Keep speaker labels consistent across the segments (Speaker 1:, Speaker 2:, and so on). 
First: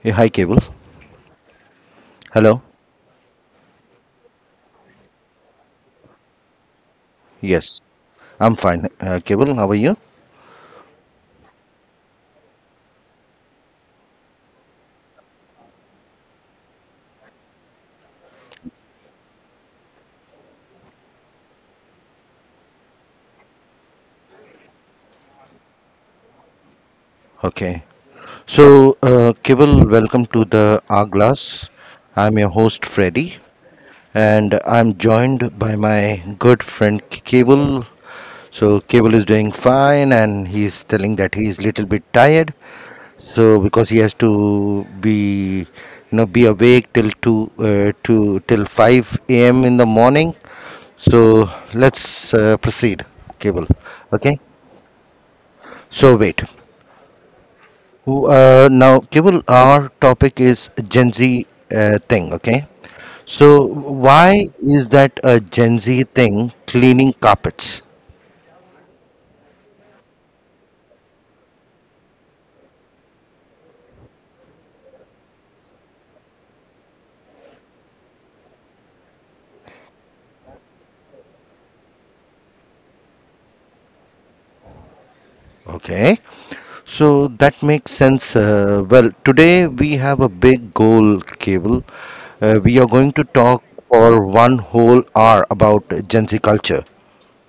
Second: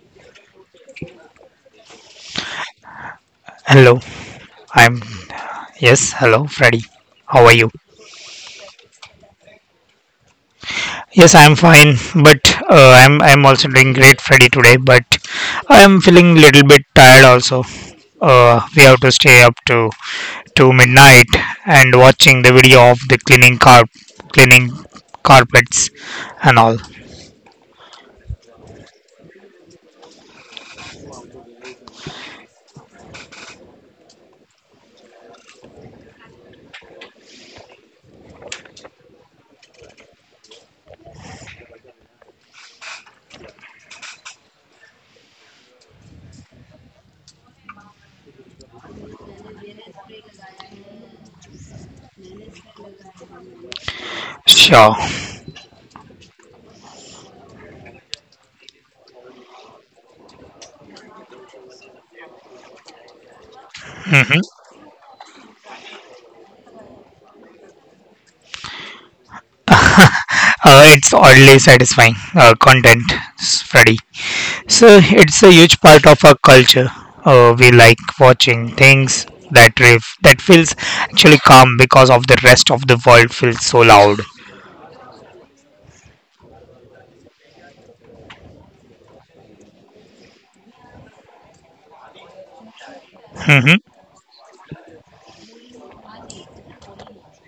Speaker 1: Hey, hi, Cable. Hello.
Speaker 2: Hello, I'm yes, hello, Freddy. How are you?
Speaker 1: Yes, I'm fine. Cable, how are you?
Speaker 2: Yes, I'm fine, but I'm also doing great, Freddy, today. But I'm feeling little bit tired also. We have to stay up to midnight and watching the video of the cleaning carpets and all.
Speaker 1: Okay. So, Cable, welcome to the Hourglass. I'm your host, Freddy, and I'm joined by my good friend Cable. So Cable is doing fine, and he's telling that he's little bit tired. So because he has to be, you know, be awake till two, two till five a.m. in the morning. So let's proceed, Cable. Okay.
Speaker 2: Sure.
Speaker 1: So wait. Now, Kevin, our topic is Gen Z thing, okay? So,
Speaker 2: hmm
Speaker 1: why is that a Gen Z thing cleaning carpets?
Speaker 2: it's oddly satisfying content, Freddy. So it's a huge part of our culture. We like watching things that feels actually calm because of the rest of the world feels so loud.
Speaker 1: Okay, so that makes sense. Well, today we have a big goal, Cable. We are going to talk
Speaker 2: Mhm.
Speaker 1: for one whole hour about Gen Z culture.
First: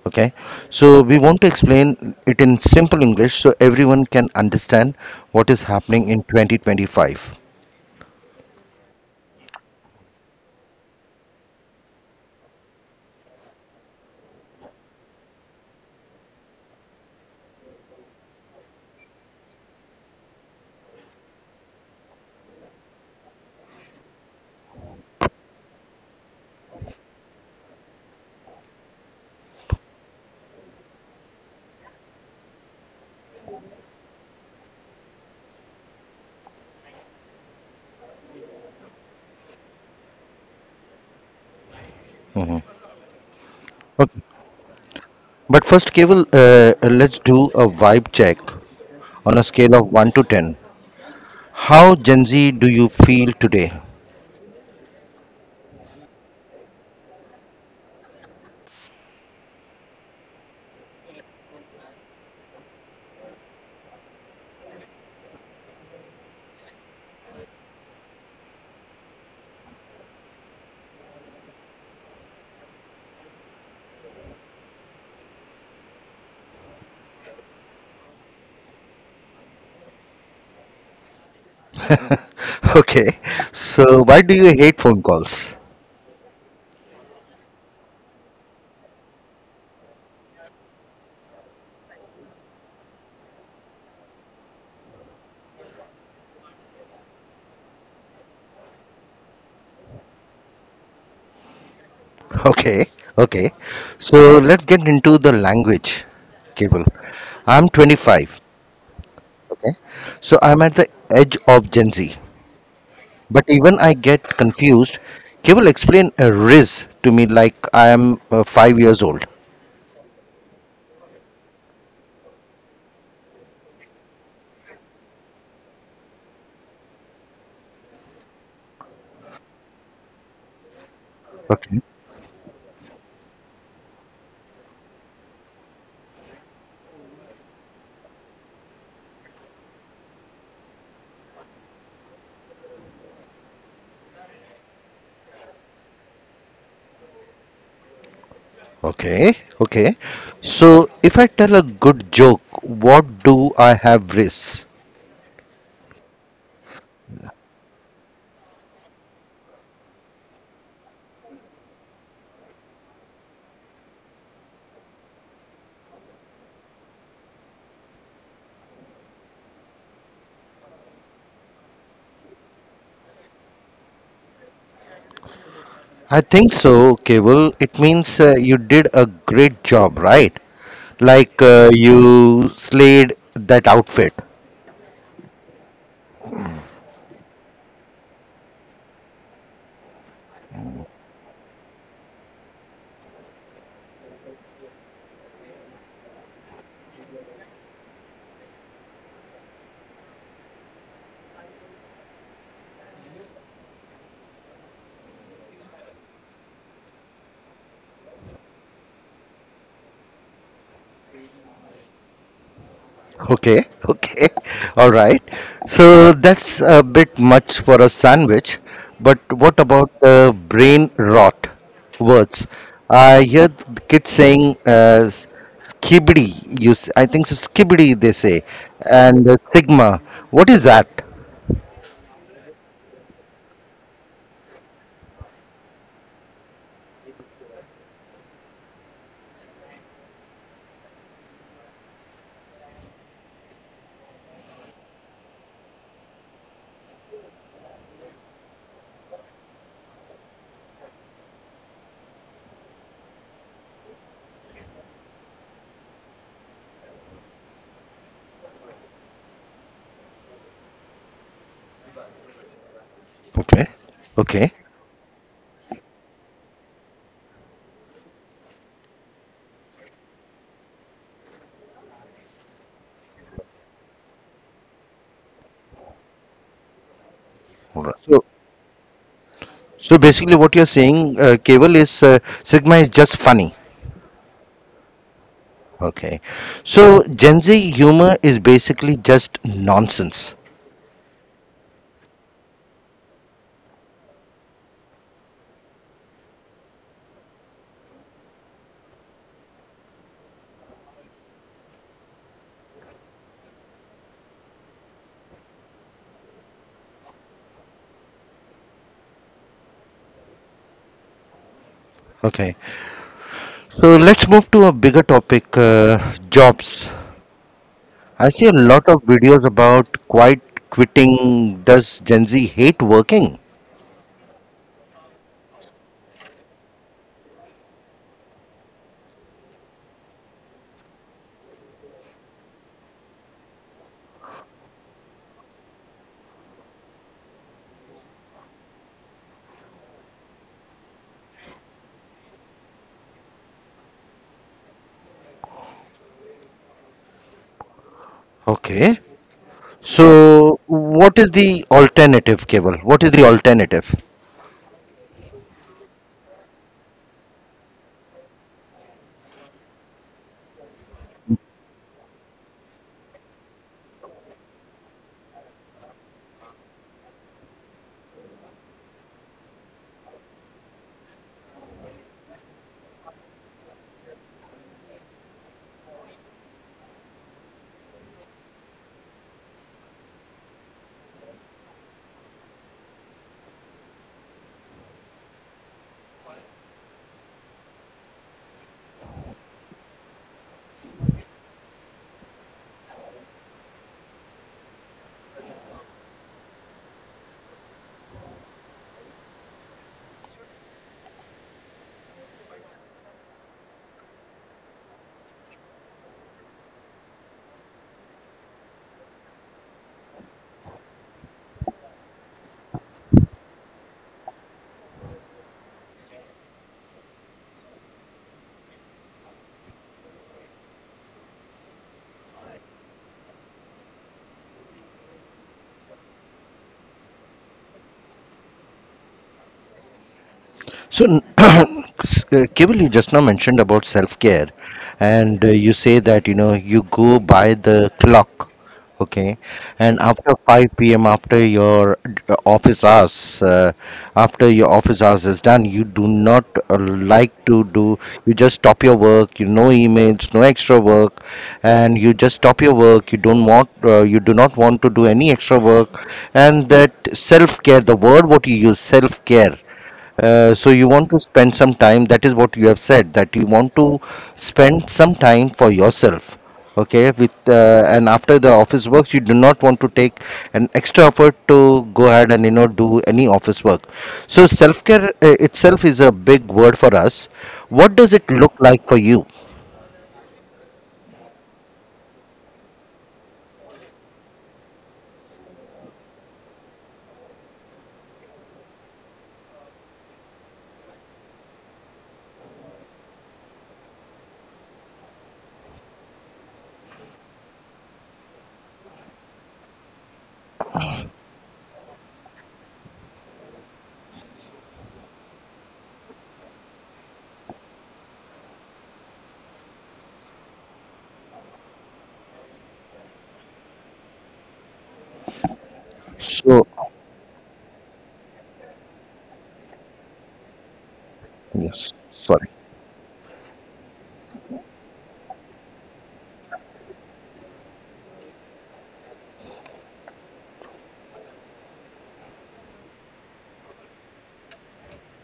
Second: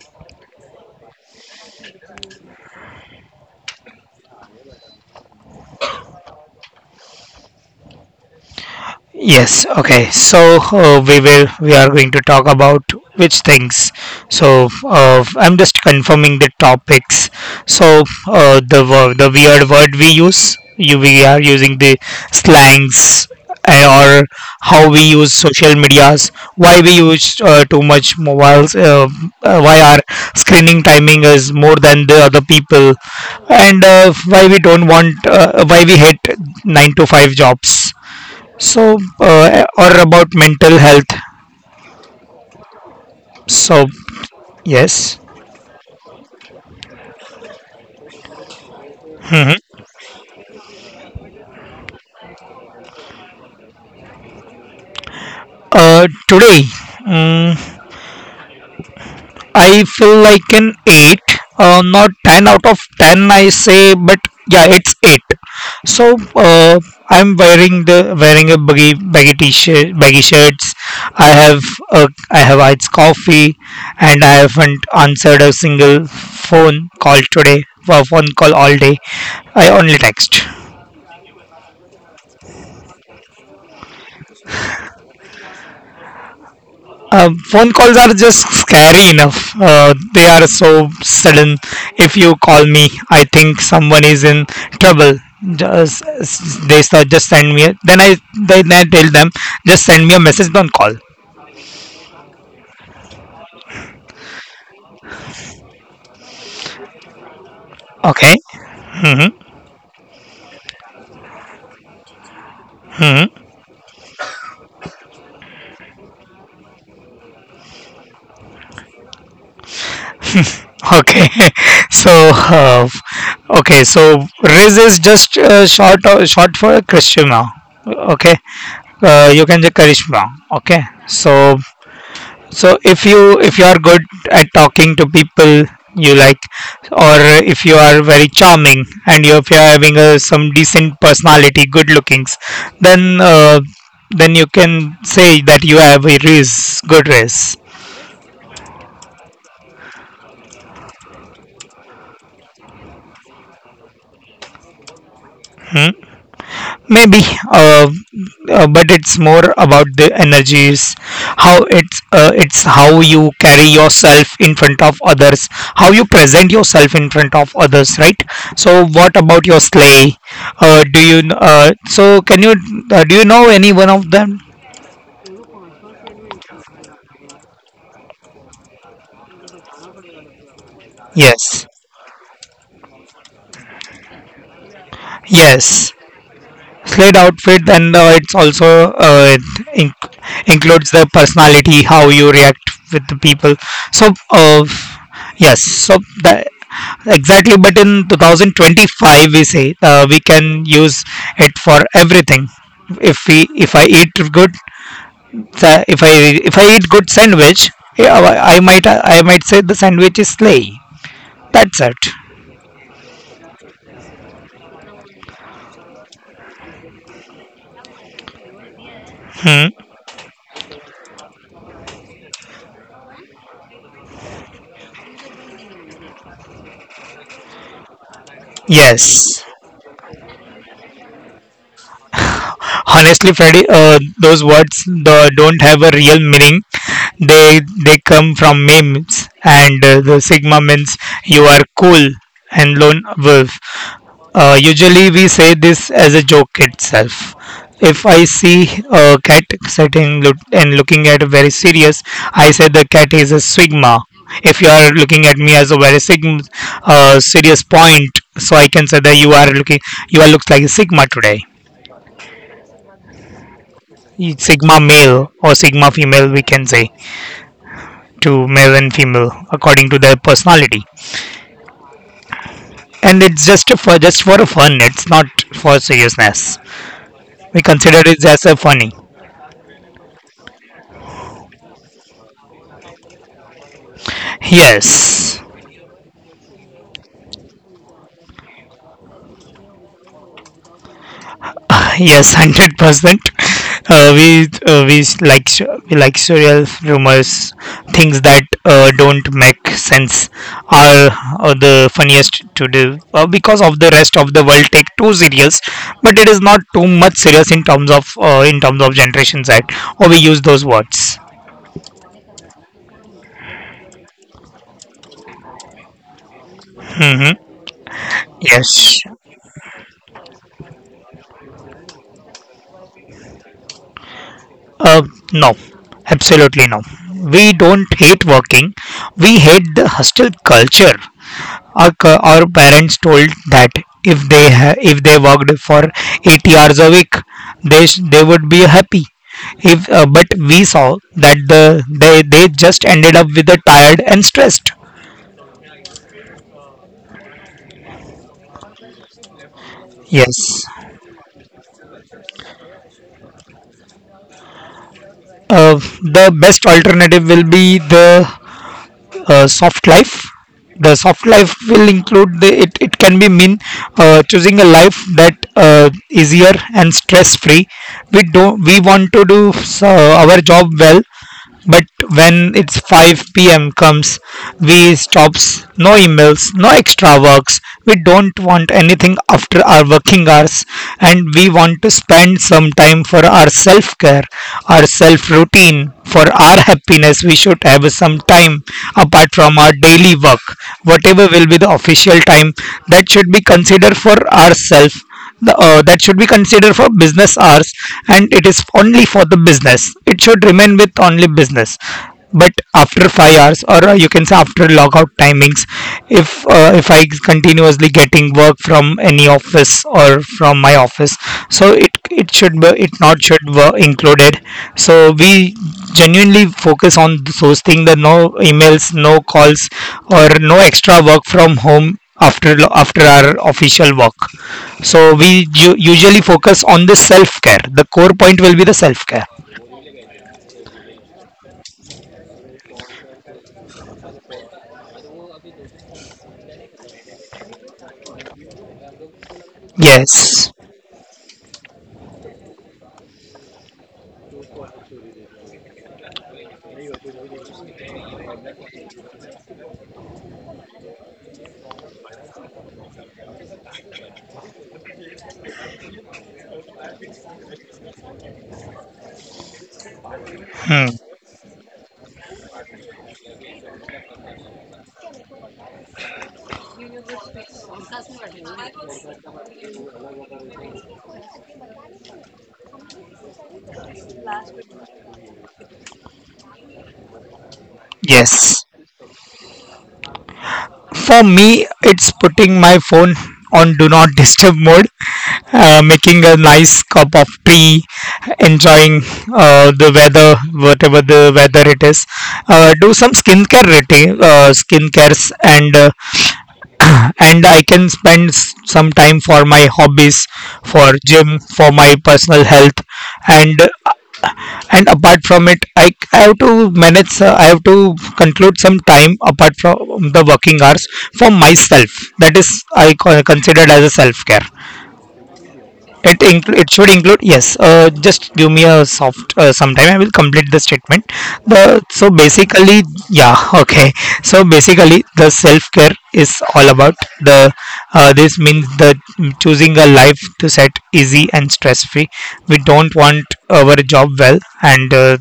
Speaker 1: Okay, so we want to explain it in simple English so everyone can understand what is happening in 2025.
Speaker 2: Yes, okay. So we are going to talk about which things. So I'm just confirming the topics. So the weird word we use, we are using the slangs, uh, or how we use social medias, why we use too much mobiles, why our screening timing is more than the other people, and why we don't want, why we hate 9 to 5 jobs, so, or about mental health. So, yes.
Speaker 1: But first, Keval, let's do a vibe check on a
Speaker 2: Mhm.
Speaker 1: scale of 1 to 10. How Gen Z do you feel today?
Speaker 2: Today, mm, I feel like an 8. Not 10 out of 10, I say, but yeah, it's 8. So, I'm wearing the wearing a baggy t-shirt, baggy shirts. I have I have iced coffee, and I haven't answered a single phone call today. Well, phone call all day. I only text.
Speaker 1: Okay, so why do you hate phone calls?
Speaker 2: Phone calls are just scary enough. They are so sudden. If you call me, I think someone is in trouble. Just they start, just send me. Then I tell them, just send me a message. Don't call.
Speaker 1: Okay, okay. So let's get into the language, Keval. I'm
Speaker 2: Okay.
Speaker 1: 25, okay? So I'm at the edge of Gen Z.
Speaker 2: hmm
Speaker 1: But even I get confused, Keval, explain a riz to me like I am 5 years old.
Speaker 2: Okay. so uh, okay. So Riz is just short for Krishna. Okay. You can just Karishma. Okay. So
Speaker 1: Okay.
Speaker 2: So if you are good at talking to people you like, or if you are very charming and you if you are having some decent personality, good lookings, then uh, then you can say that you have a race, good race.
Speaker 1: Okay, okay. So if I tell a good joke, what do I have risk?
Speaker 2: Hmm? Maybe. uh, but it's more about the energies, how it's how you carry yourself in front of others, how you present yourself in front of others, right? So what about your sleigh? Do you so can you Do you know any one of them?
Speaker 1: I think so, Cable. It means you did a great job, right? Like
Speaker 2: Yes.
Speaker 1: you slayed that outfit.
Speaker 2: Yes. Slate outfit, then it's also, includes the personality, how you react with the people. So yes, so that exactly. But in 2025, we say we can use it for everything. If I eat good, sa- if I if I eat good sandwich, yeah, I might say the sandwich is slay. That's it.
Speaker 1: Okay, okay, all right. So that's a bit much for a sandwich, but what
Speaker 2: Hmm.
Speaker 1: about the brain rot words? I hear the kids saying skibidi, I think so, skibidi they say,
Speaker 2: Yes.
Speaker 1: and sigma. What is that?
Speaker 2: Honestly, Freddy, those words, don't have a real meaning. They come from memes, and the sigma means you are cool and lone wolf. Usually we say this as a joke itself. If I see a cat sitting, looking at very serious, I say the cat is a sigma. If you are looking at me as a very sigma, serious point, so I can say that you are looks like a sigma today.
Speaker 1: Okay, okay.
Speaker 2: Sigma male or sigma female, we can say to male and female according to their personality, and it's just for a fun. It's not for seriousness. We
Speaker 1: all right.
Speaker 2: consider
Speaker 1: So,
Speaker 2: it as a funny.
Speaker 1: so basically, what you're saying, Keval, is sigma is just funny.
Speaker 2: Yes.
Speaker 1: Okay, so Gen Z humor is basically just nonsense.
Speaker 2: Yes. 100%. Uh, we uh, we s- like s- we like surreal rumors, things that don't make sense are, are the funniest to do, because of the rest of the world take too serious, but it is not too much serious in terms of Generation Z, or we use those words.
Speaker 1: Okay. So let's move to a bigger topic, jobs.
Speaker 2: Hmm.
Speaker 1: I see a lot
Speaker 2: Yes.
Speaker 1: of videos about quite quitting. Does Gen Z hate working?
Speaker 2: Uh, no, absolutely no. We don't hate working. We hate the hostile culture. Our, our parents told that if they worked for 80 hours a week, they would be happy, if but we saw that they just ended up with the tired and stressed.
Speaker 1: Okay. So,
Speaker 2: Yes,
Speaker 1: what is the alternative, Cable? What is the alternative?
Speaker 2: uh, the best alternative will be the soft life. The soft life will include it can be mean, choosing a life that easier and stress free. We don't We want to do our job well. But when it's 5 p.m comes, we stops. No emails, no extra works. We don't want anything after our working hours, and we want to spend some time for our self care, our self routine, for our happiness. We should have some time apart from our daily work, whatever will be the official time, that should be considered for ourselves. That should be considered for business hours, and it is only for the business, it should remain with only business. But after 5 hours, or you can say after logout timings, if I continuously getting work from any office or from my office, so it should be, it not should be included. So we genuinely focus on those things, that no emails, no calls, or no extra work from home after our official work. So we usually focus on the self care. The core point will be the self care.
Speaker 1: So, Kevil, you just now mentioned about self care, and you say that you know you go by the clock, okay, and after
Speaker 2: Yes.
Speaker 1: 5 p.m. after your office hours, after your office hours is done, you do not like to do. You just stop your work. You no emails, no extra work, and you just stop your work. You don't want. You do not want to do any extra work, and that self care. The word what you use, self care, so you
Speaker 2: Hmm.
Speaker 1: want to spend some time, that is what you have said, that you want to spend some time for yourself, okay, with and after the office work you do not want to take an extra effort to go ahead and you know do any office work. So self care itself is a big word for us. What does it look
Speaker 2: Yes.
Speaker 1: like for you?
Speaker 2: For me, it's putting my phone on do not disturb mode, making a nice cup of tea, enjoying the weather, whatever the weather it is. Do some skincare routine, skincares, and I can spend some time for my hobbies, for gym, for my personal health, and and apart from it, I have to conclude some time apart from the working hours for myself. That is considered as a self care.
Speaker 1: So
Speaker 2: It should include. Yes, just give me a soft, sometime I will complete the statement. The
Speaker 1: yes,
Speaker 2: So
Speaker 1: sorry.
Speaker 2: basically, yeah. Okay. So basically, the self care is all about the this means the choosing a life to set easy and stress free. We don't want our job well, and uh,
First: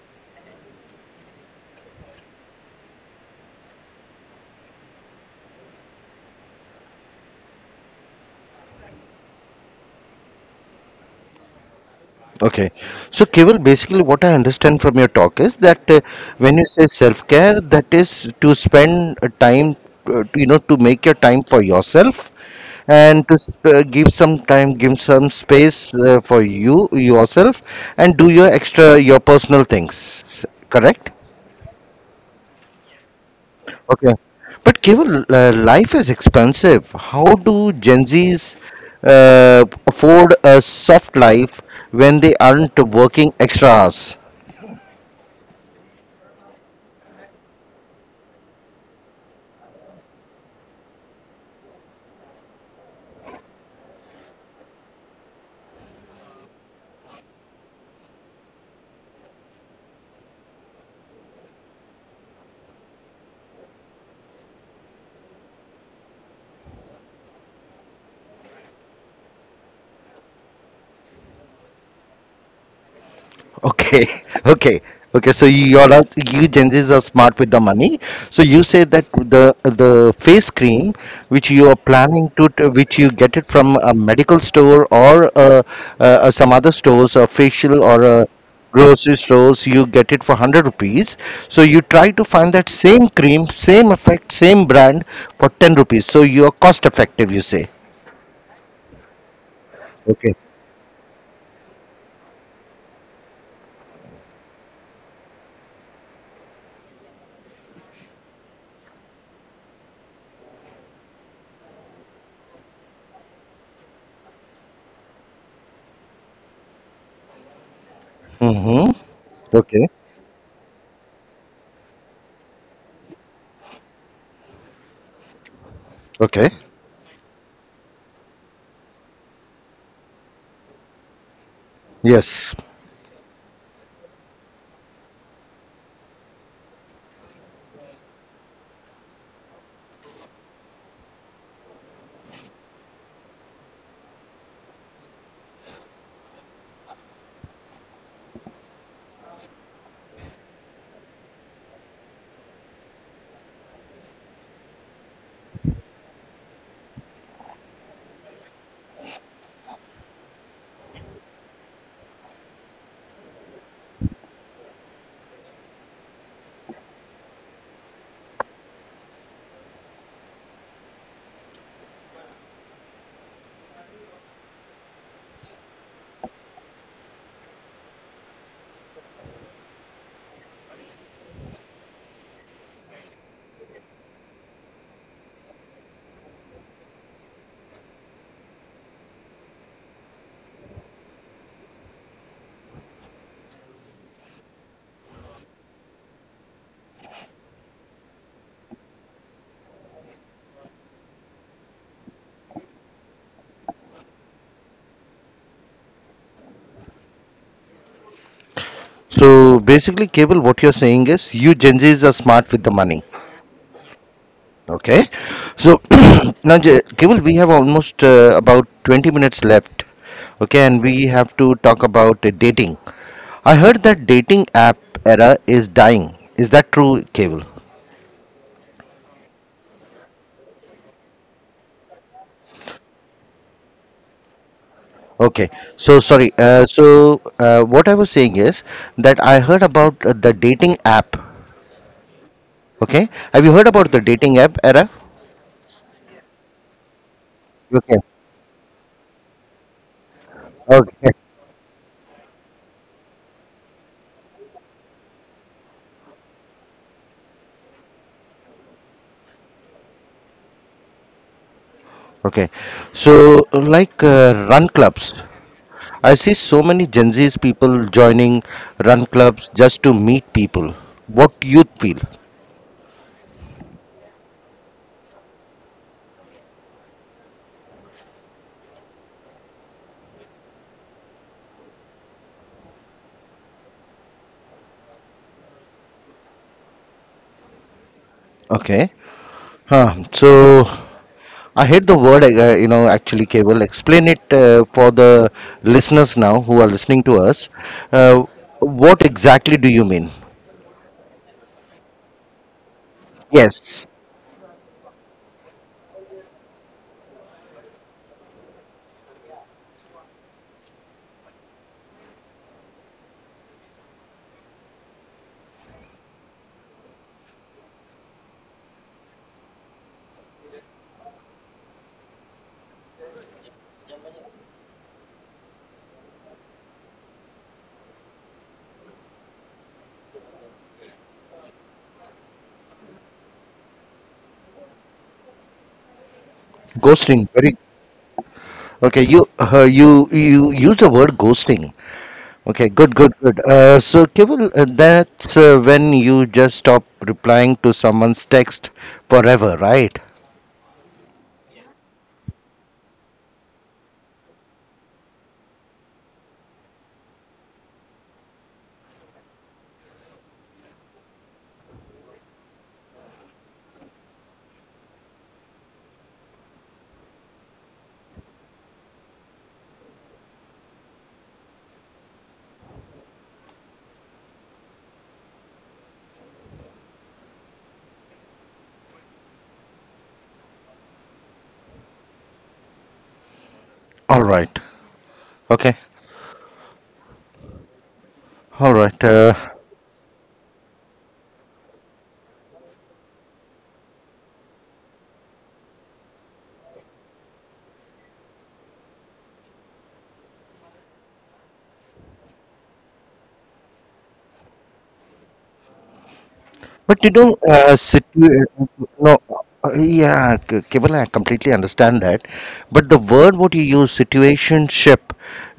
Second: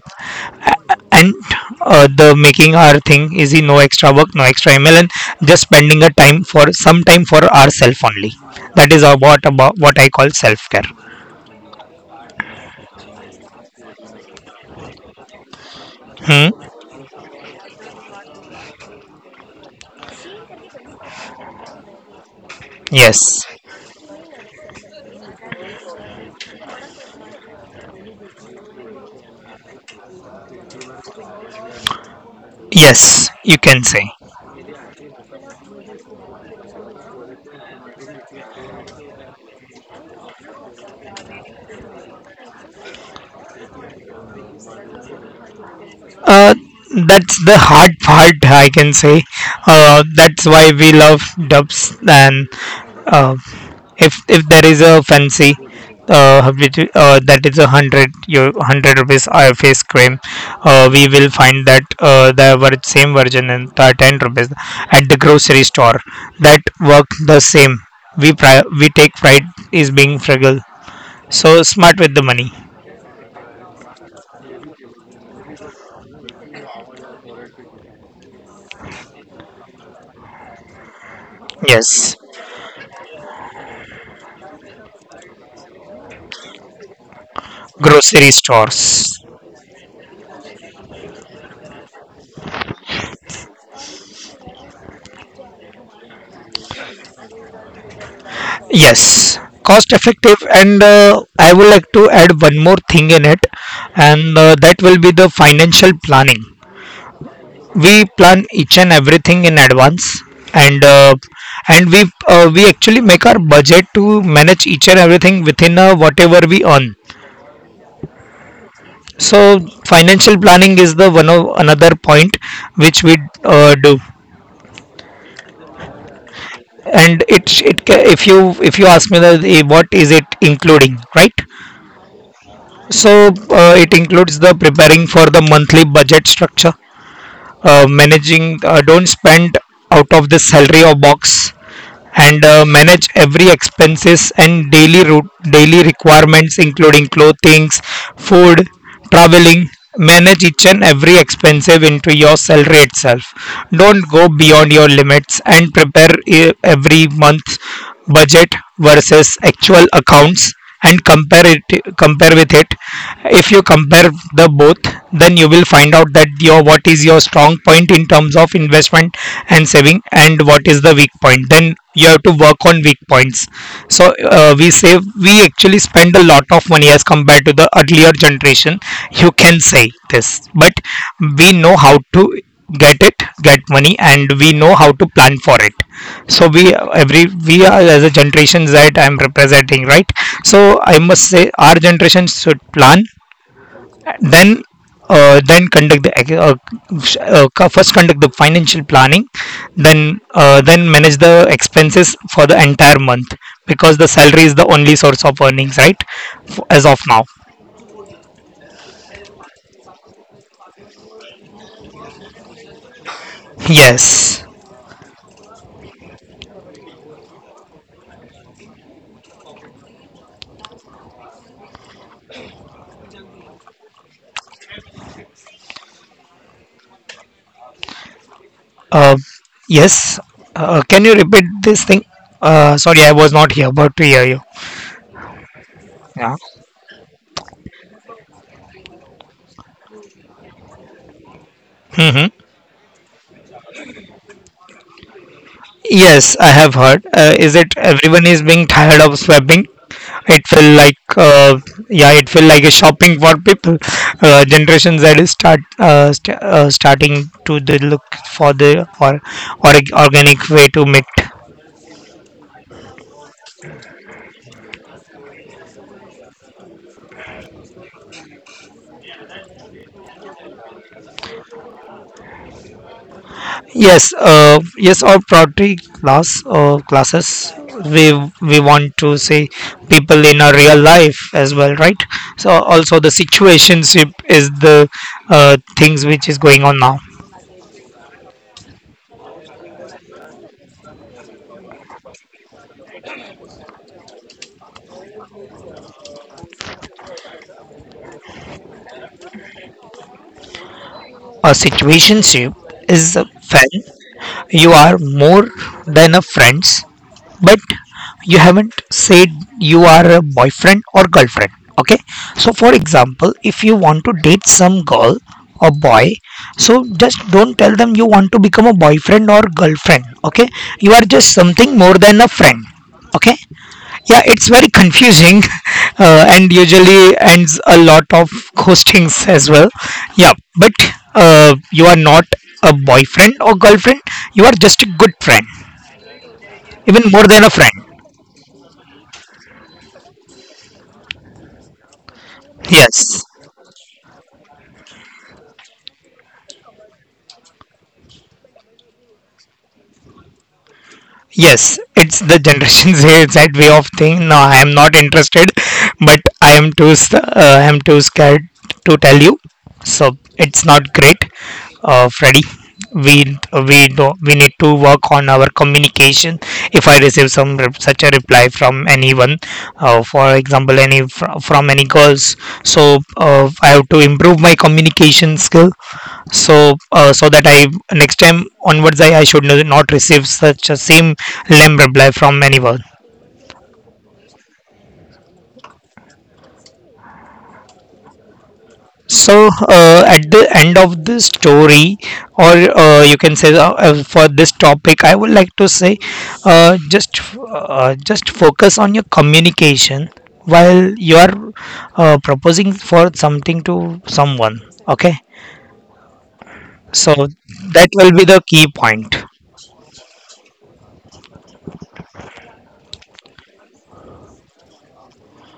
Speaker 2: and the making our thing is the no extra work, no extra email, and just spending a time for some time for ourselves only. That is about what I call self care.
Speaker 1: Okay. So, Keval, basically, what I understand from your talk is that when you
Speaker 2: Hmm?
Speaker 1: say self care, that is to spend a time, you know, to make your time for yourself and to
Speaker 2: Yes.
Speaker 1: give some time, give some space, for you, yourself, and do your extra, your personal things. Correct?
Speaker 2: Yes, you can say.
Speaker 1: Okay. But Keval, life is expensive. How do Gen Zs afford a soft life when they aren't working extra hours?
Speaker 2: That's the hard part, I can say. That's why we love dubs, and uh, if there is a fancy, which, that is a hundred your 100 rupees eye face cream, we will find that same version in the 10 rupees at the grocery store that work the same. We take pride is being frugal, so smart with the money.
Speaker 1: Okay, okay, okay. So you're out, you Gen Zs are smart with the money. So you say that the face cream which you are
Speaker 2: Yes,
Speaker 1: planning to, which you get it from a medical store or some other stores, or facial or a
Speaker 2: grocery
Speaker 1: grocery
Speaker 2: stores.
Speaker 1: stores, you get it for 100 rupees. So you try to find that same cream, same effect, same brand for 10 rupees. So you are cost effective. You say.
Speaker 2: Yes, cost
Speaker 1: Okay.
Speaker 2: effective, and I would like to add one more thing in it, and that will be the financial planning. We plan each and everything in advance, and uh, and we actually make our budget to manage each and everything within, whatever we earn.
Speaker 1: Mm-hmm.
Speaker 2: So
Speaker 1: Okay.
Speaker 2: financial planning is the one of another point which we, do.
Speaker 1: Okay.
Speaker 2: And if you, ask me that, what is it including, right?
Speaker 1: Yes.
Speaker 2: So it includes the preparing for the monthly budget structure, managing, don't spend out of the salary or box, and manage every expenses and daily requirements including clothings, food, traveling. Manage each and every expensive into your salary itself, don't go beyond your limits, and prepare every month budget versus actual accounts, and compare it, compare with it. If you compare the both, then you will find out that your, what is your strong point in terms of investment and saving, and what is the weak point, then you have to work on weak points. So we actually spend a lot of money as compared to the earlier generation, you can say this, but we know how to get it get money, and we know how to plan for it. So we are as a generation that I'm representing, right? So I must say our generation should plan, then then conduct the, first conduct the financial planning, then manage the expenses for the entire month, because the salary is the only source of earnings, right? As of now.
Speaker 1: So basically, Cable, what you're saying is you Gen Zs are smart with the money.
Speaker 2: Yes.
Speaker 1: Okay. So now, Cable, we have almost about 20 minutes left. Okay. And we have to talk about dating. I heard that dating app era is dying. Is that true, Cable?
Speaker 2: Uh, yes. Can you repeat this thing? Sorry, I was not here, but we hear you.
Speaker 1: Okay. So sorry.
Speaker 2: Yeah.
Speaker 1: So what I was saying is that I heard about the dating app.
Speaker 2: hmm
Speaker 1: Okay. Have you heard about the dating app era?
Speaker 2: Yes, I have heard. Is it
Speaker 1: Okay.
Speaker 2: everyone is being tired of swapping? It feel like,
Speaker 1: Okay.
Speaker 2: uh, yeah, it feel like a shopping for people. Generation Z is starting to the look for the, or organic way to meet.
Speaker 1: Okay, so like run clubs, I see so many Gen Z's people joining run clubs just to meet people. What do you feel?
Speaker 2: Yes, yes, or priority class or classes. We we want to see people in a real life as well, right? So also the situationship is the things which is going on now.
Speaker 1: Okay, huh. So I hate the word, you know, actually, cable. Explain it for the listeners now who are listening to us. Uh, what exactly do you mean?
Speaker 2: A situationship is when
Speaker 1: Yes,
Speaker 2: you are more than a friends but you haven't said you are a boyfriend or girlfriend, okay? So for example, if you want to date some girl or boy, so just don't tell them you want to become a boyfriend or girlfriend, okay? You are just something more than a friend, okay? Yeah, it's very confusing. And usually ends a lot of ghostings as well, yeah. But you are not a boyfriend or girlfriend, you are just a good friend, even more
Speaker 1: ghosting.
Speaker 2: than a
Speaker 1: Very
Speaker 2: friend,
Speaker 1: okay. You you you use the word ghosting. Okay, good, good,
Speaker 2: yes.
Speaker 1: good. So, Kevil, that's when you just stop replying to someone's text forever, right?
Speaker 2: Yes, it's the Generation Z that way of thing. No, I am not interested, but I am too scared to tell you. So it's not great, Freddy. We we do we need to work on our communication. If I receive such a reply from anyone, for example, from any girls, so I have to improve my communication skill, so so that I next time onwards I should not receive such a same lame reply from anyone.
Speaker 1: All right. Okay. All right. Uh,
Speaker 2: So at the end of the story, or you can say, for this topic I would like to say, uh, just just focus on your communication while you are proposing for something to someone, okay?
Speaker 1: But you
Speaker 2: So
Speaker 1: know,
Speaker 2: that will be the key point,
Speaker 1: no, yeah, Keval, I completely understand that. But the word what you use, situationship,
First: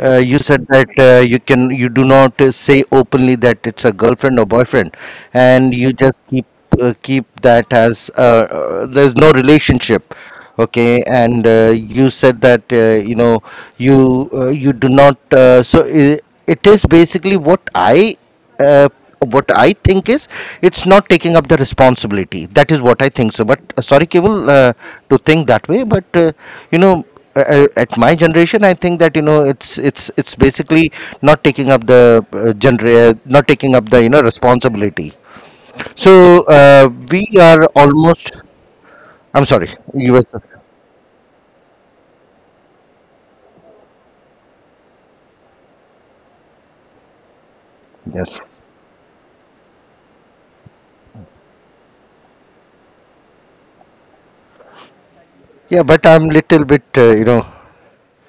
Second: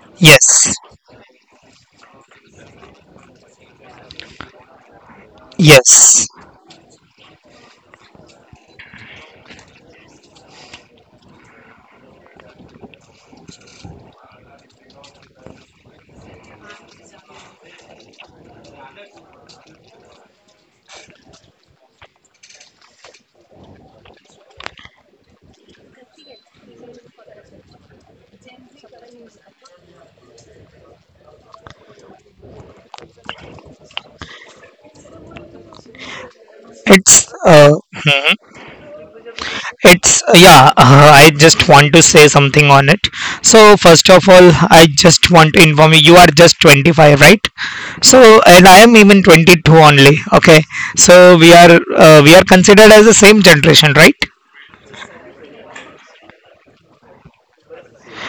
Speaker 1: you said
Speaker 2: yes.
Speaker 1: that you can, you do not say openly that it's a girlfriend or boyfriend, and you just
Speaker 2: yes
Speaker 1: keep keep that as there's no relationship. Okay, and you said that you know you do not. So I it is basically uh, what I think is it's not taking up the responsibility. That is what I think. So, but sorry, Cable, to think that way. But you know, at my generation, I think that you know it's it's basically not taking up the not taking up the you know responsibility. So we
Speaker 2: it's
Speaker 1: are
Speaker 2: uh,
Speaker 1: almost. I'm sorry, you
Speaker 2: It's
Speaker 1: were.
Speaker 2: yeah, I just want to say something on it. So first of all, I just want to inform you you are just 25, right? So
Speaker 1: Yes.
Speaker 2: and I am even 22 only. Okay. So we are considered as the same generation, right?
Speaker 1: Yeah, but I'm little bit you know.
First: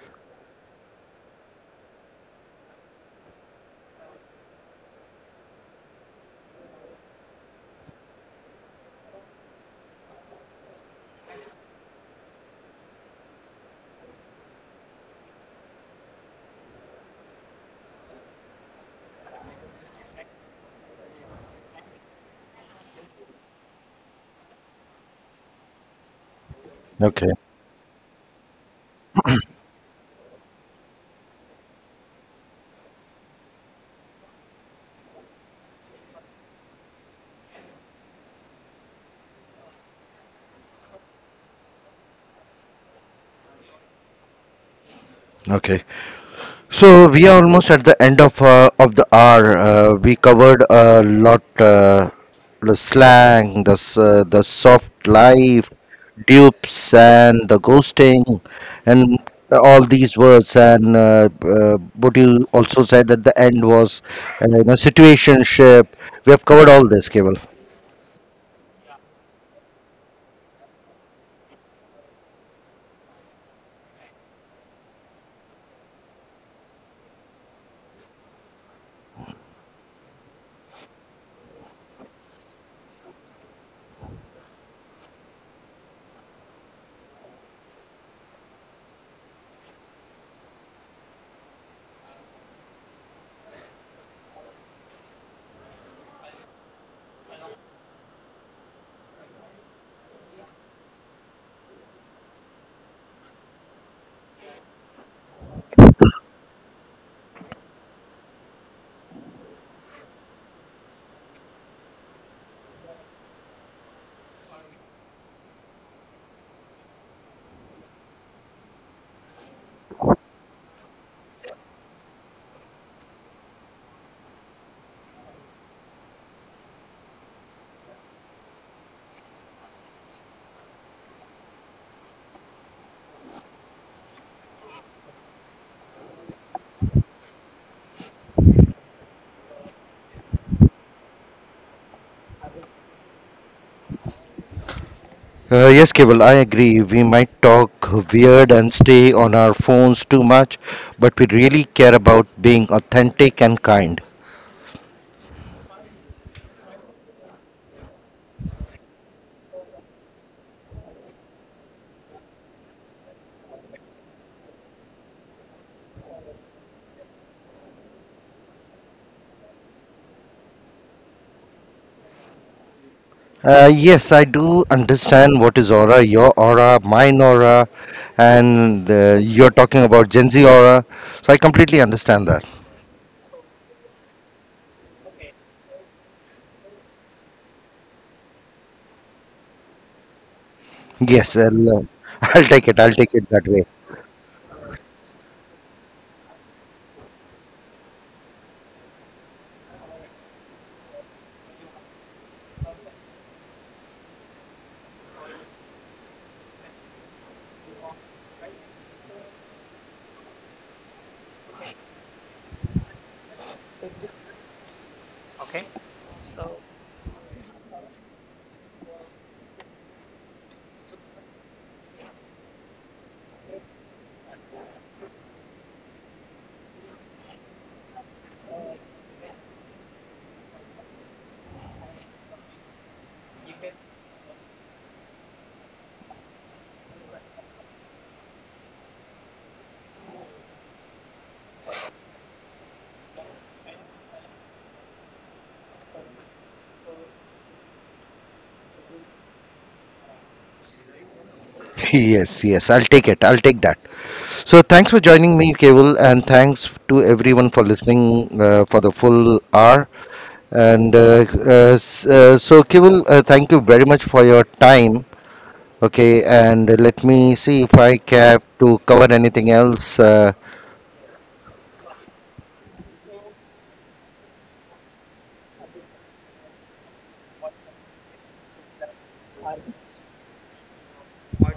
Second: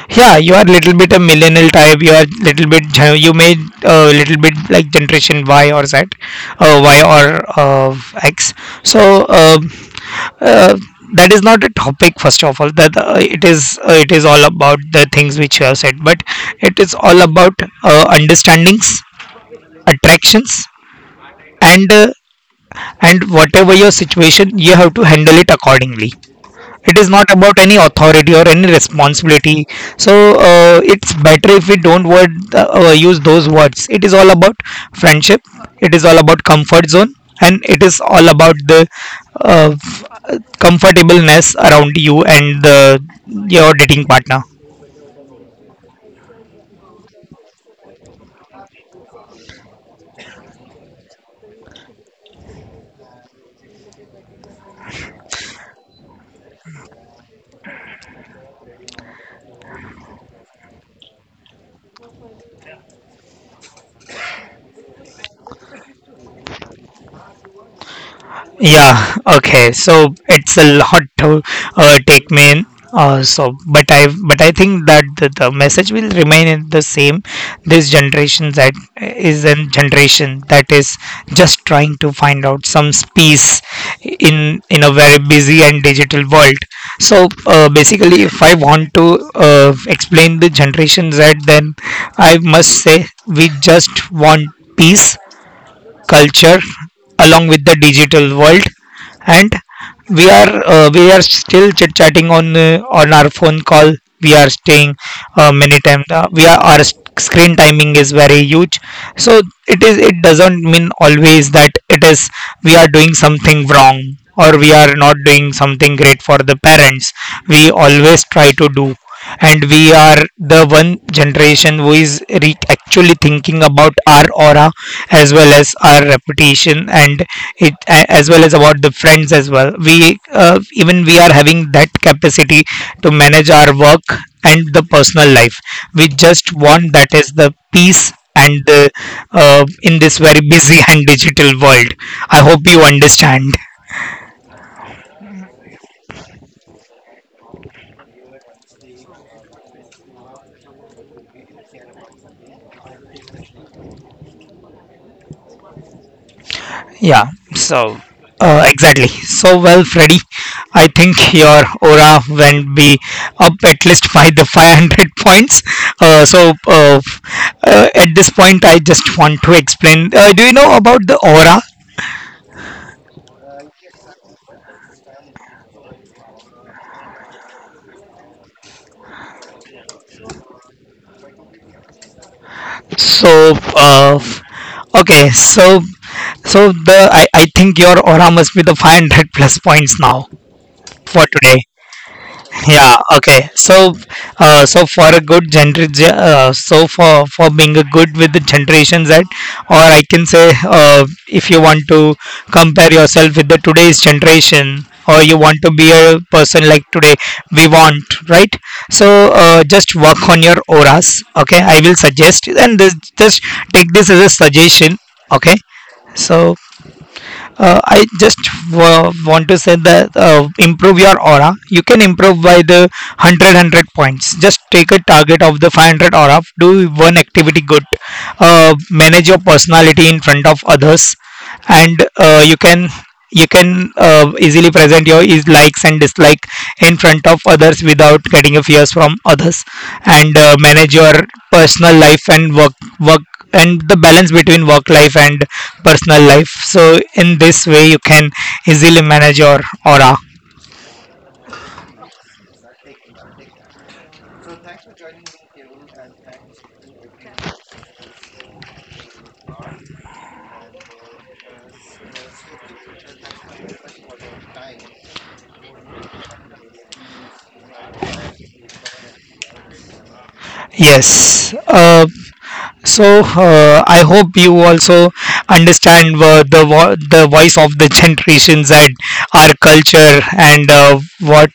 Speaker 2: Yeah, you are little bit a millennial type. You are little bit you may little bit like generation Y or Z, Y or X. So uh, that is not a topic first of all, that it is all about the things which you have said, but it is all about understandings, attractions, and uh, and whatever your situation, you have to handle it accordingly. It is not
Speaker 1: Okay.
Speaker 2: about any authority or any responsibility. So it's better if we don't word use those words. It is all about friendship, it is all about comfort zone, and it is all about the uh, comfortableness around you and the, your dating partner.
Speaker 1: Okay. So we are almost at the end of the hour. We covered a lot: uh, the slang, the soft life, dupes, and the ghosting, and all these words. And uh, what you also said at the end was, you know, situationship. We have covered all this, Cable.
Speaker 2: Yeah, okay. So it's a lot to take me in. So, but I think that the message will remain in the same. This generation, that is a generation that is just trying to find out some peace in a very busy and digital world. So basically, if I want to explain the generation Z, then I must say we just want peace culture along with the digital world, and we are still chit chatting on our phone call. We are staying, many times we are screen timing is very huge. So it is, it doesn't mean always that it is we are doing something wrong or we are not doing something great for the parents. We always try to do, and we are the one generation who is actually thinking about our aura as well as our reputation, and as well as about the friends as well. We even we are having that capacity to manage our work and the personal life. We just want that is the peace and the in this very busy and digital world. I hope you understand.
Speaker 1: Yes, Cable, I agree. We might talk weird and stay on our phones too much, but we really care about being authentic and kind.
Speaker 2: Yeah, so exactly. So well, Freddy. I think your aura went be up at least by the 500 points. Uh, so uh, at this point, I just want to explain. Do you know about the aura?
Speaker 1: Yes, I do understand what is aura, your aura, mine aura, and you're talking about Gen Z aura. So I completely understand that.
Speaker 2: So okay. So so I think your aura must be the 500 plus points now for
Speaker 1: Yes,
Speaker 2: today.
Speaker 1: I'll, uh, I'll take it. I'll
Speaker 2: Yeah,
Speaker 1: take it that
Speaker 2: okay.
Speaker 1: way.
Speaker 2: So so for a good so for being a good with the generation z, or I can say, uh, if you want to compare yourself with the today's generation, or you want to be a person like today, we want, right? So just work on your auras. Okay, I will suggest, and this, just take this as a suggestion, okay? So I just want to say that improve your aura. You can improve by the 100 points. Just take a target of the 500 aura. Do one activity good. Manage your personality in front of others, and you can you can easily present your likes and dislike in front of others without getting a fears from others, and manage your personal life and work, work, and the balance between work life and personal life. So in this way you can easily manage your aura.
Speaker 1: Yes, yes, I'll take it. I'll take that. So thanks for joining me, Kevil, and thanks to everyone for listening for the full hour. And So, Kevil, thank you very much for your time. Okay, and let me see if I have to cover anything else.
Speaker 2: Yes, uh, so I hope you also understand the voice of the generations and our culture and what,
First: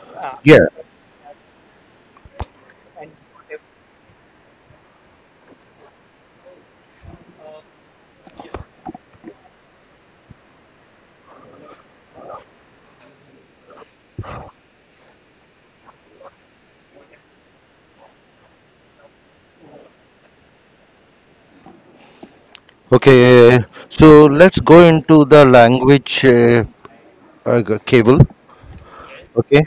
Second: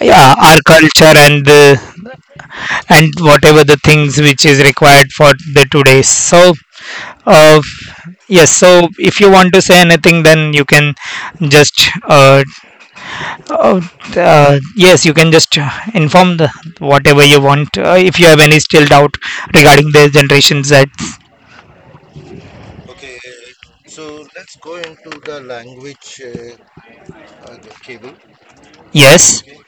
Speaker 2: yeah, our
Speaker 1: Yeah.
Speaker 2: culture and the and whatever the things which is required for the today. So uh, yes, so if you want to say anything then you can just yes, you can just inform the whatever you want, if you have any still doubt regarding the generation z.
Speaker 1: Okay. yeah, yeah, yeah. So let's go into the language, cable.
Speaker 2: Yes.
Speaker 1: Okay.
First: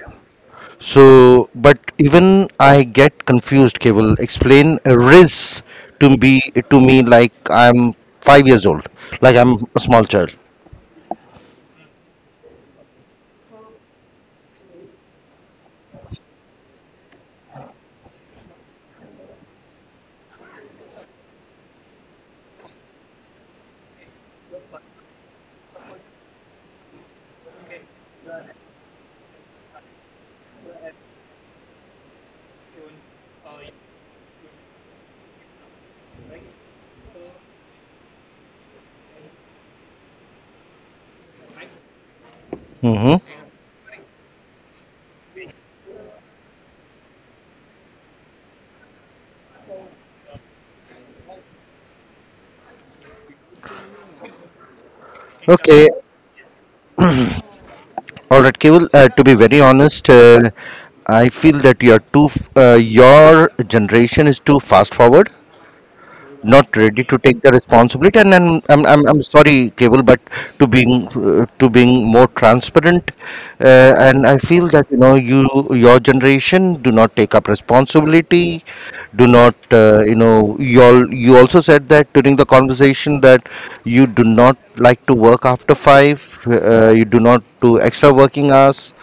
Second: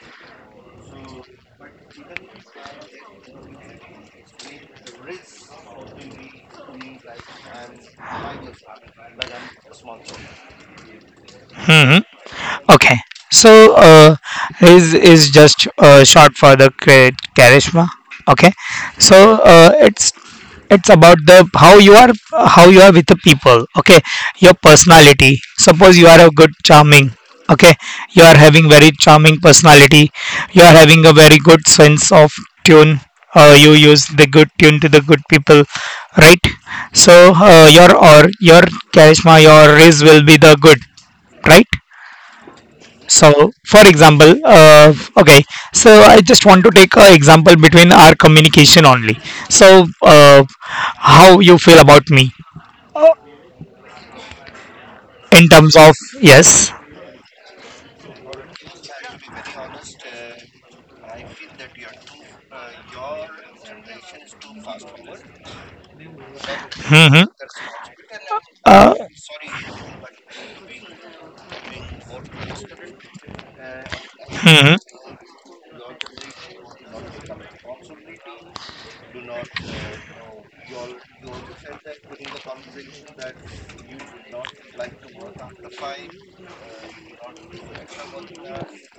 Speaker 1: So, but even I get confused. Cable, explain a riz to be to me like I'm 5 years old, like I'm a small child.
Speaker 2: Hmm. Okay, so his is just short for the charisma. Okay, so it's about the how you are, how you are with the people. Okay, your personality. Suppose you are a good charming. Okay, you are having very charming personality. You are having a very good sense of tune. You use the good tune to the good people, right? So your or your charisma, your raise will be the good, right?
Speaker 1: hmm
Speaker 2: So, for example, okay, so I just want to take an example between our communication only. So, how you feel about me uh, in terms
Speaker 1: Okay.
Speaker 2: of yes,
Speaker 1: All right, Kevil. To be very honest, I feel that you are too. Your generation is too fast forward. Not ready to
Speaker 2: hmm
Speaker 1: take the responsibility and I'm, I'm,
Speaker 2: uh,
Speaker 1: I'm, I'm sorry cable but to being more transparent, and I feel
Speaker 2: hmm
Speaker 1: that you know your generation do not take up responsibility, do not you know, you all you also said that during the conversation that you do not like to work after five, you do not do extra working hours.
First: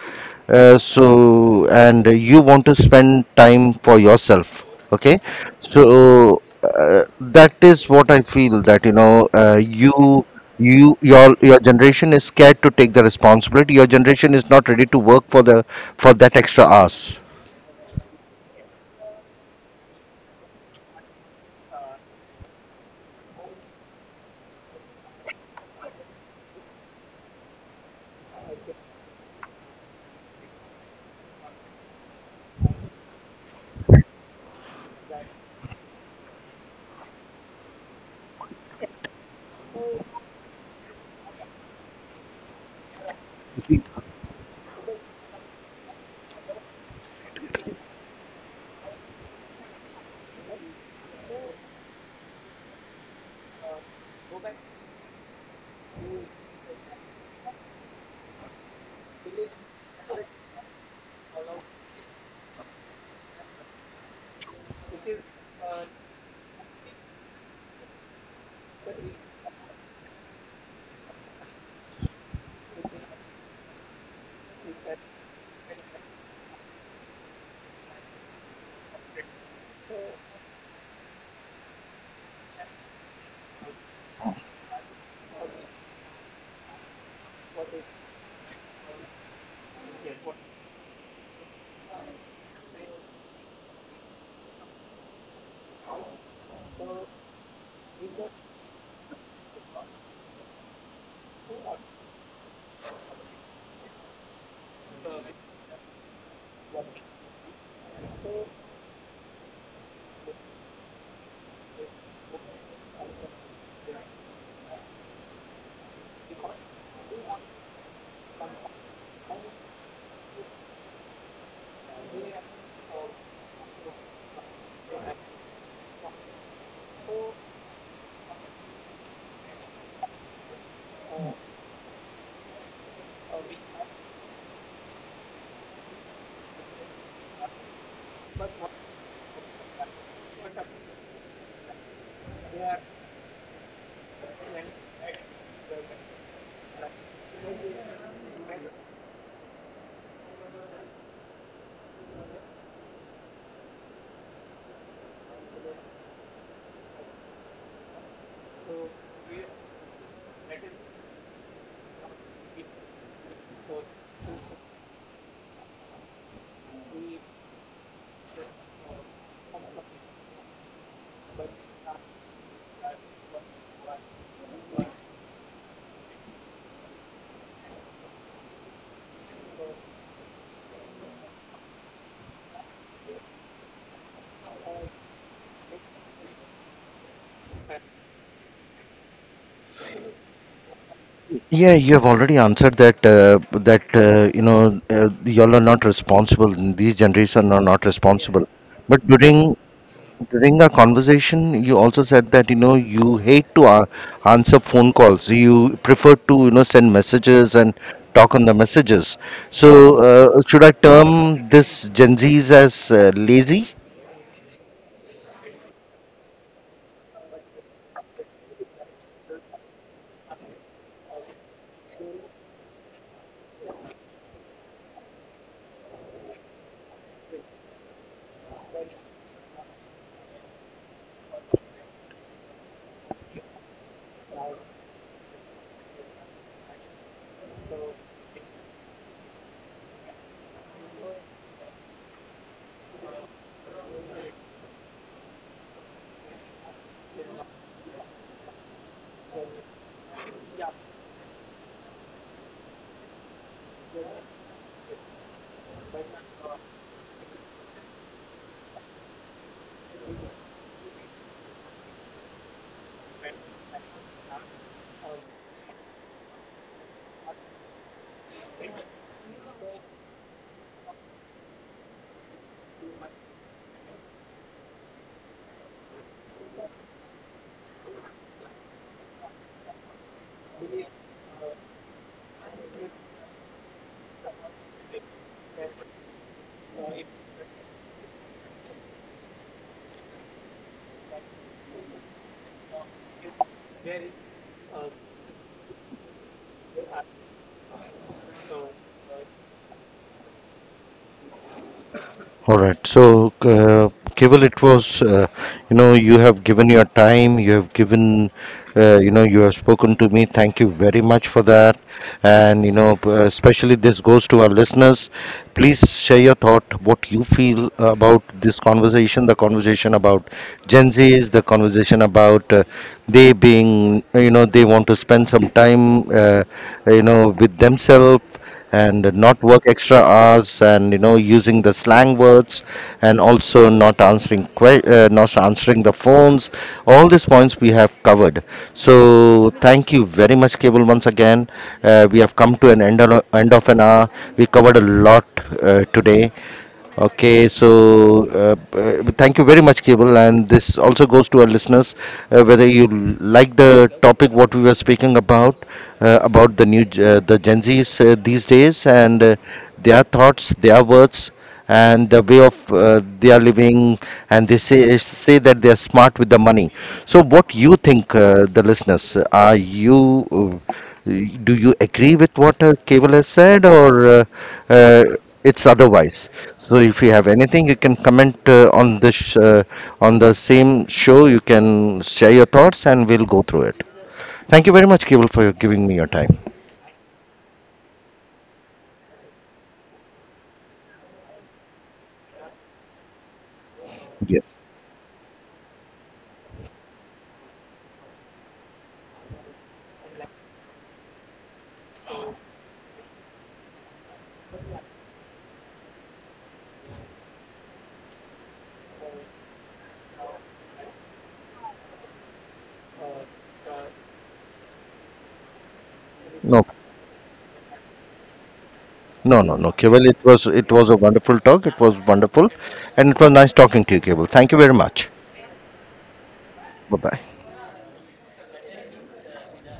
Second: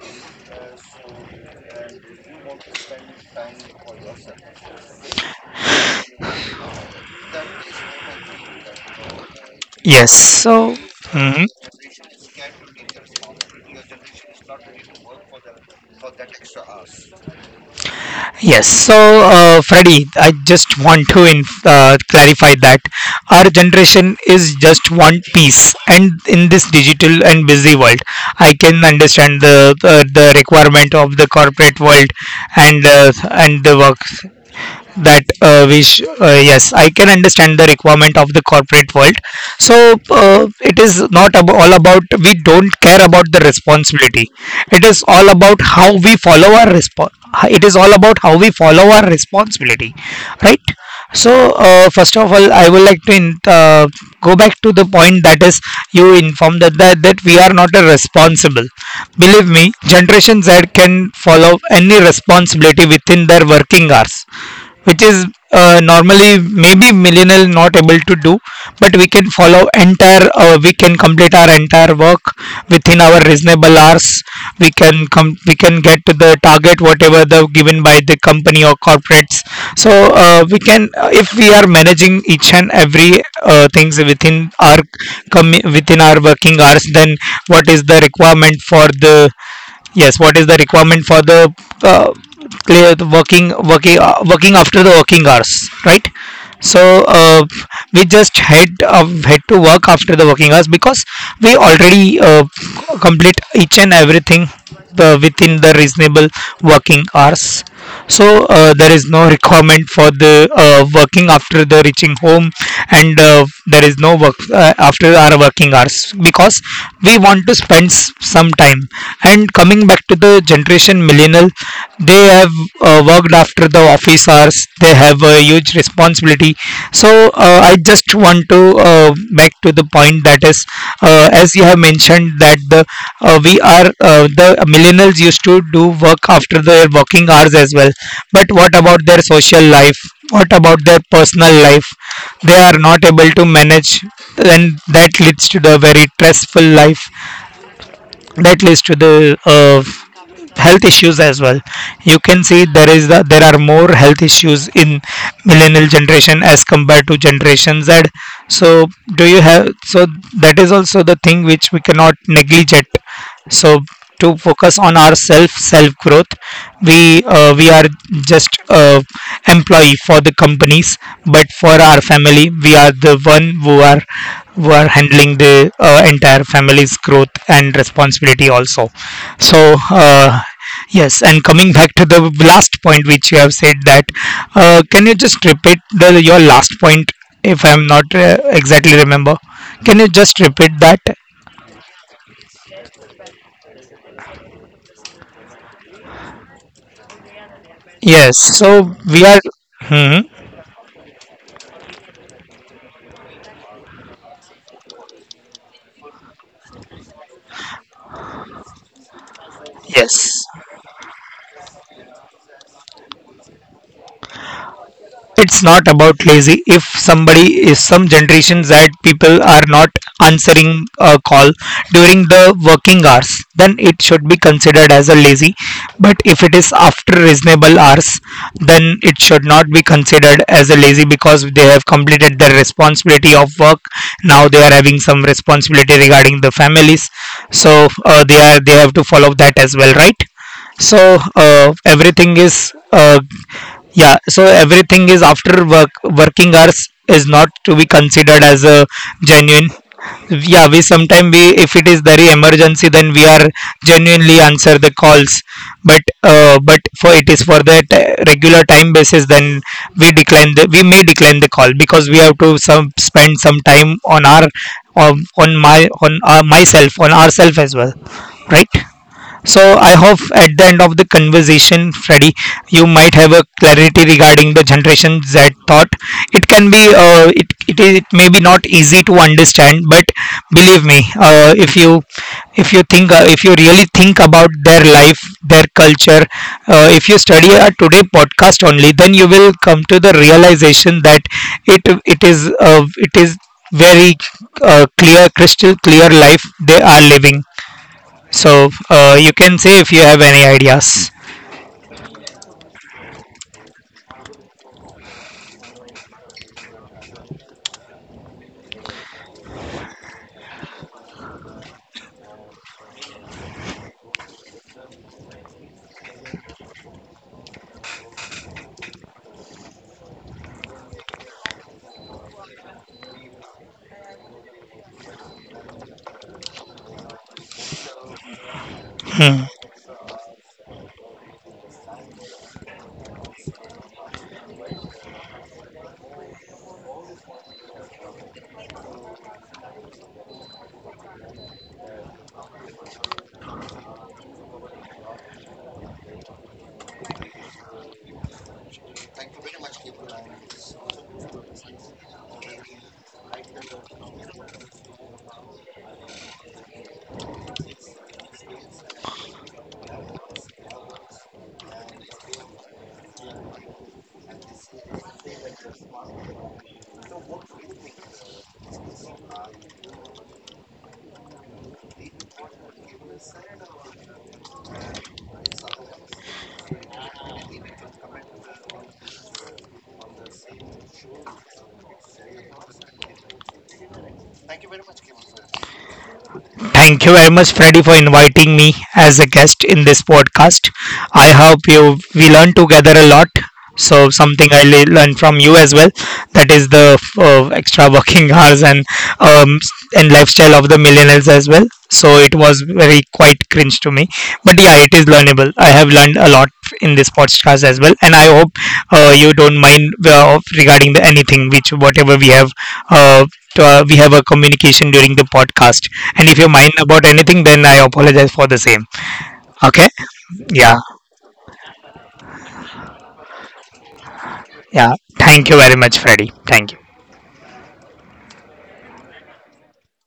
Speaker 1: So and you want to spend time for yourself, okay. So that is what I feel that you know
Speaker 2: yes, so,
Speaker 1: you
Speaker 2: hmm.
Speaker 1: your generation is scared to take the responsibility. Your generation is not ready to work for the for that extra hours.
Speaker 2: Yes, so Freddy, I just want to clarify that our generation is just one piece, and in this digital and busy world, I can understand the requirement of the corporate world and the work, that yes I can understand the requirement of the corporate world. So it is not all about we don't care about the responsibility. It is all about how we follow it is all about how we follow our responsibility, right? So, first of all, I would like to go back to the point, that is, you informed that we are not a responsible. Believe me, Generation Z can follow any responsibility within their working hours, which is normally maybe millennial not able to do, but we can follow entire. We can complete our entire work within our reasonable hours. We can get to the target whatever the given by the company or corporates. So we can if we are managing each and every things within our within our working hours, then what is the requirement for the, yes, what is the requirement for the uh, clear the working after the working hours, right? So uh, we just head to work after the working hours because we already complete each and everything the within the reasonable working hours. So there is no requirement for the working after the reaching home, and there is no work after our working hours because we want to spend some time. And coming back to the generation millennial, they have worked after the office hours, they have a huge responsibility. So I just want to uh, back to the point, that is, as you have mentioned that the we are the millennials used to do work after their working hours as well. But what about their social life? What about their personal life? They are not able to manage, and that leads to the very stressful life. That leads to the health issues as well. You can see there is there are more health issues in millennial generation as compared to generation z. So do you have, so that is also the thing which we cannot neglect. So to focus on our self growth, we are just uh, employee for the companies, but for our family we are the one who are handling the entire family's growth and responsibility also. So uh, yes, and coming back to the last point which you have said, that can you just repeat the your last point, if I'm not exactly remember, can you just repeat that?
Speaker 1: Yeah, you have already answered that, that you know, y'all are not responsible, these generation are not
Speaker 2: Yes,
Speaker 1: responsible.
Speaker 2: so
Speaker 1: But
Speaker 2: we are
Speaker 1: during
Speaker 2: Mhm.
Speaker 1: During our conversation you also said that you know you hate to answer phone calls, you prefer to you know send messages and talk on the messages. So
Speaker 2: Yes.
Speaker 1: should I term this Gen Z's as lazy?
Speaker 2: It's not about lazy. If somebody is, some generations that people are not answering a call during the working hours, then it should be considered as a lazy. But if it is after reasonable hours, then it should not be considered as a lazy because they have completed their responsibility of work. Now they are having some responsibility regarding the families. So they are, they have to follow that as well, right? So everything is yeah, so everything is after work, working hours is not to be considered as a genuine. Yeah, we sometimes we, if it is very emergency, then we are genuinely answer the calls. But but for it is for that regular time basis, then we decline the, we may decline the call because we have to some spend some time on our on myself on ourself as well, right? So I hope at the end of the conversation, Freddy, you might have a clarity regarding the Generation Z thought. It can be, it is, it may be not easy to understand, but believe me, if you think, if you really think about their life, their culture, if you study a today podcast only, then you will come to the realization that it is very clear, crystal clear life they are living. So you can say if you have any ideas.
Speaker 1: All right. So, Keval, it was, you know, you have given your time, you have given, you know, you have spoken to me. Thank you very much for that. And, you know, especially this goes to our listeners. Please share your thought, what you feel about this conversation, the conversation about Gen Zs, the conversation about they being, you know, they want to spend some time, you know, with themselves, and
Speaker 2: Hmm.
Speaker 1: not work extra hours, and you know using the slang words, and also not answering not answering the phones. All these points we have covered. So thank you very much cable once again. We have come to an end of an hour. We covered a lot today. Okay, so thank you very much, Cable. And this also goes to our listeners, whether you like the topic what we were speaking about, about the new the Gen Zs these days and their thoughts, their words, and the way of they are living. And they say that they are smart with the money. So, what you think, the listeners? Are you do you agree with what Cable has said, or uh, it's otherwise? So, if you have anything, you can comment uh, on on the same show. You can share your thoughts, and we'll go through it. Thank you very much, Cable, for giving me your time.
Speaker 2: Thank you very much, Freddy, for inviting me as a guest in this podcast. I hope you we learn together a lot. So
Speaker 1: Yes.
Speaker 2: something I learned from you as well. That is the extra working hours um, and lifestyle of the millennials as well. So it was very quite cringe to me, but yeah, it is learnable. I have learned a lot in this podcast as well, and I hope you don't mind regarding the anything which whatever uh, we have a communication during the podcast. And if you're
Speaker 1: No.
Speaker 2: mind about anything, then I apologize for the same.
Speaker 1: No, no, no,
Speaker 2: Okay?
Speaker 1: Cable. It was it
Speaker 2: Yeah.
Speaker 1: was a wonderful talk. It was wonderful, and it was nice talking to you, Cable. Thank you very
Speaker 2: Yeah.
Speaker 1: much.
Speaker 2: Thank you very much, Freddy. Thank you.
Speaker 1: Bye bye.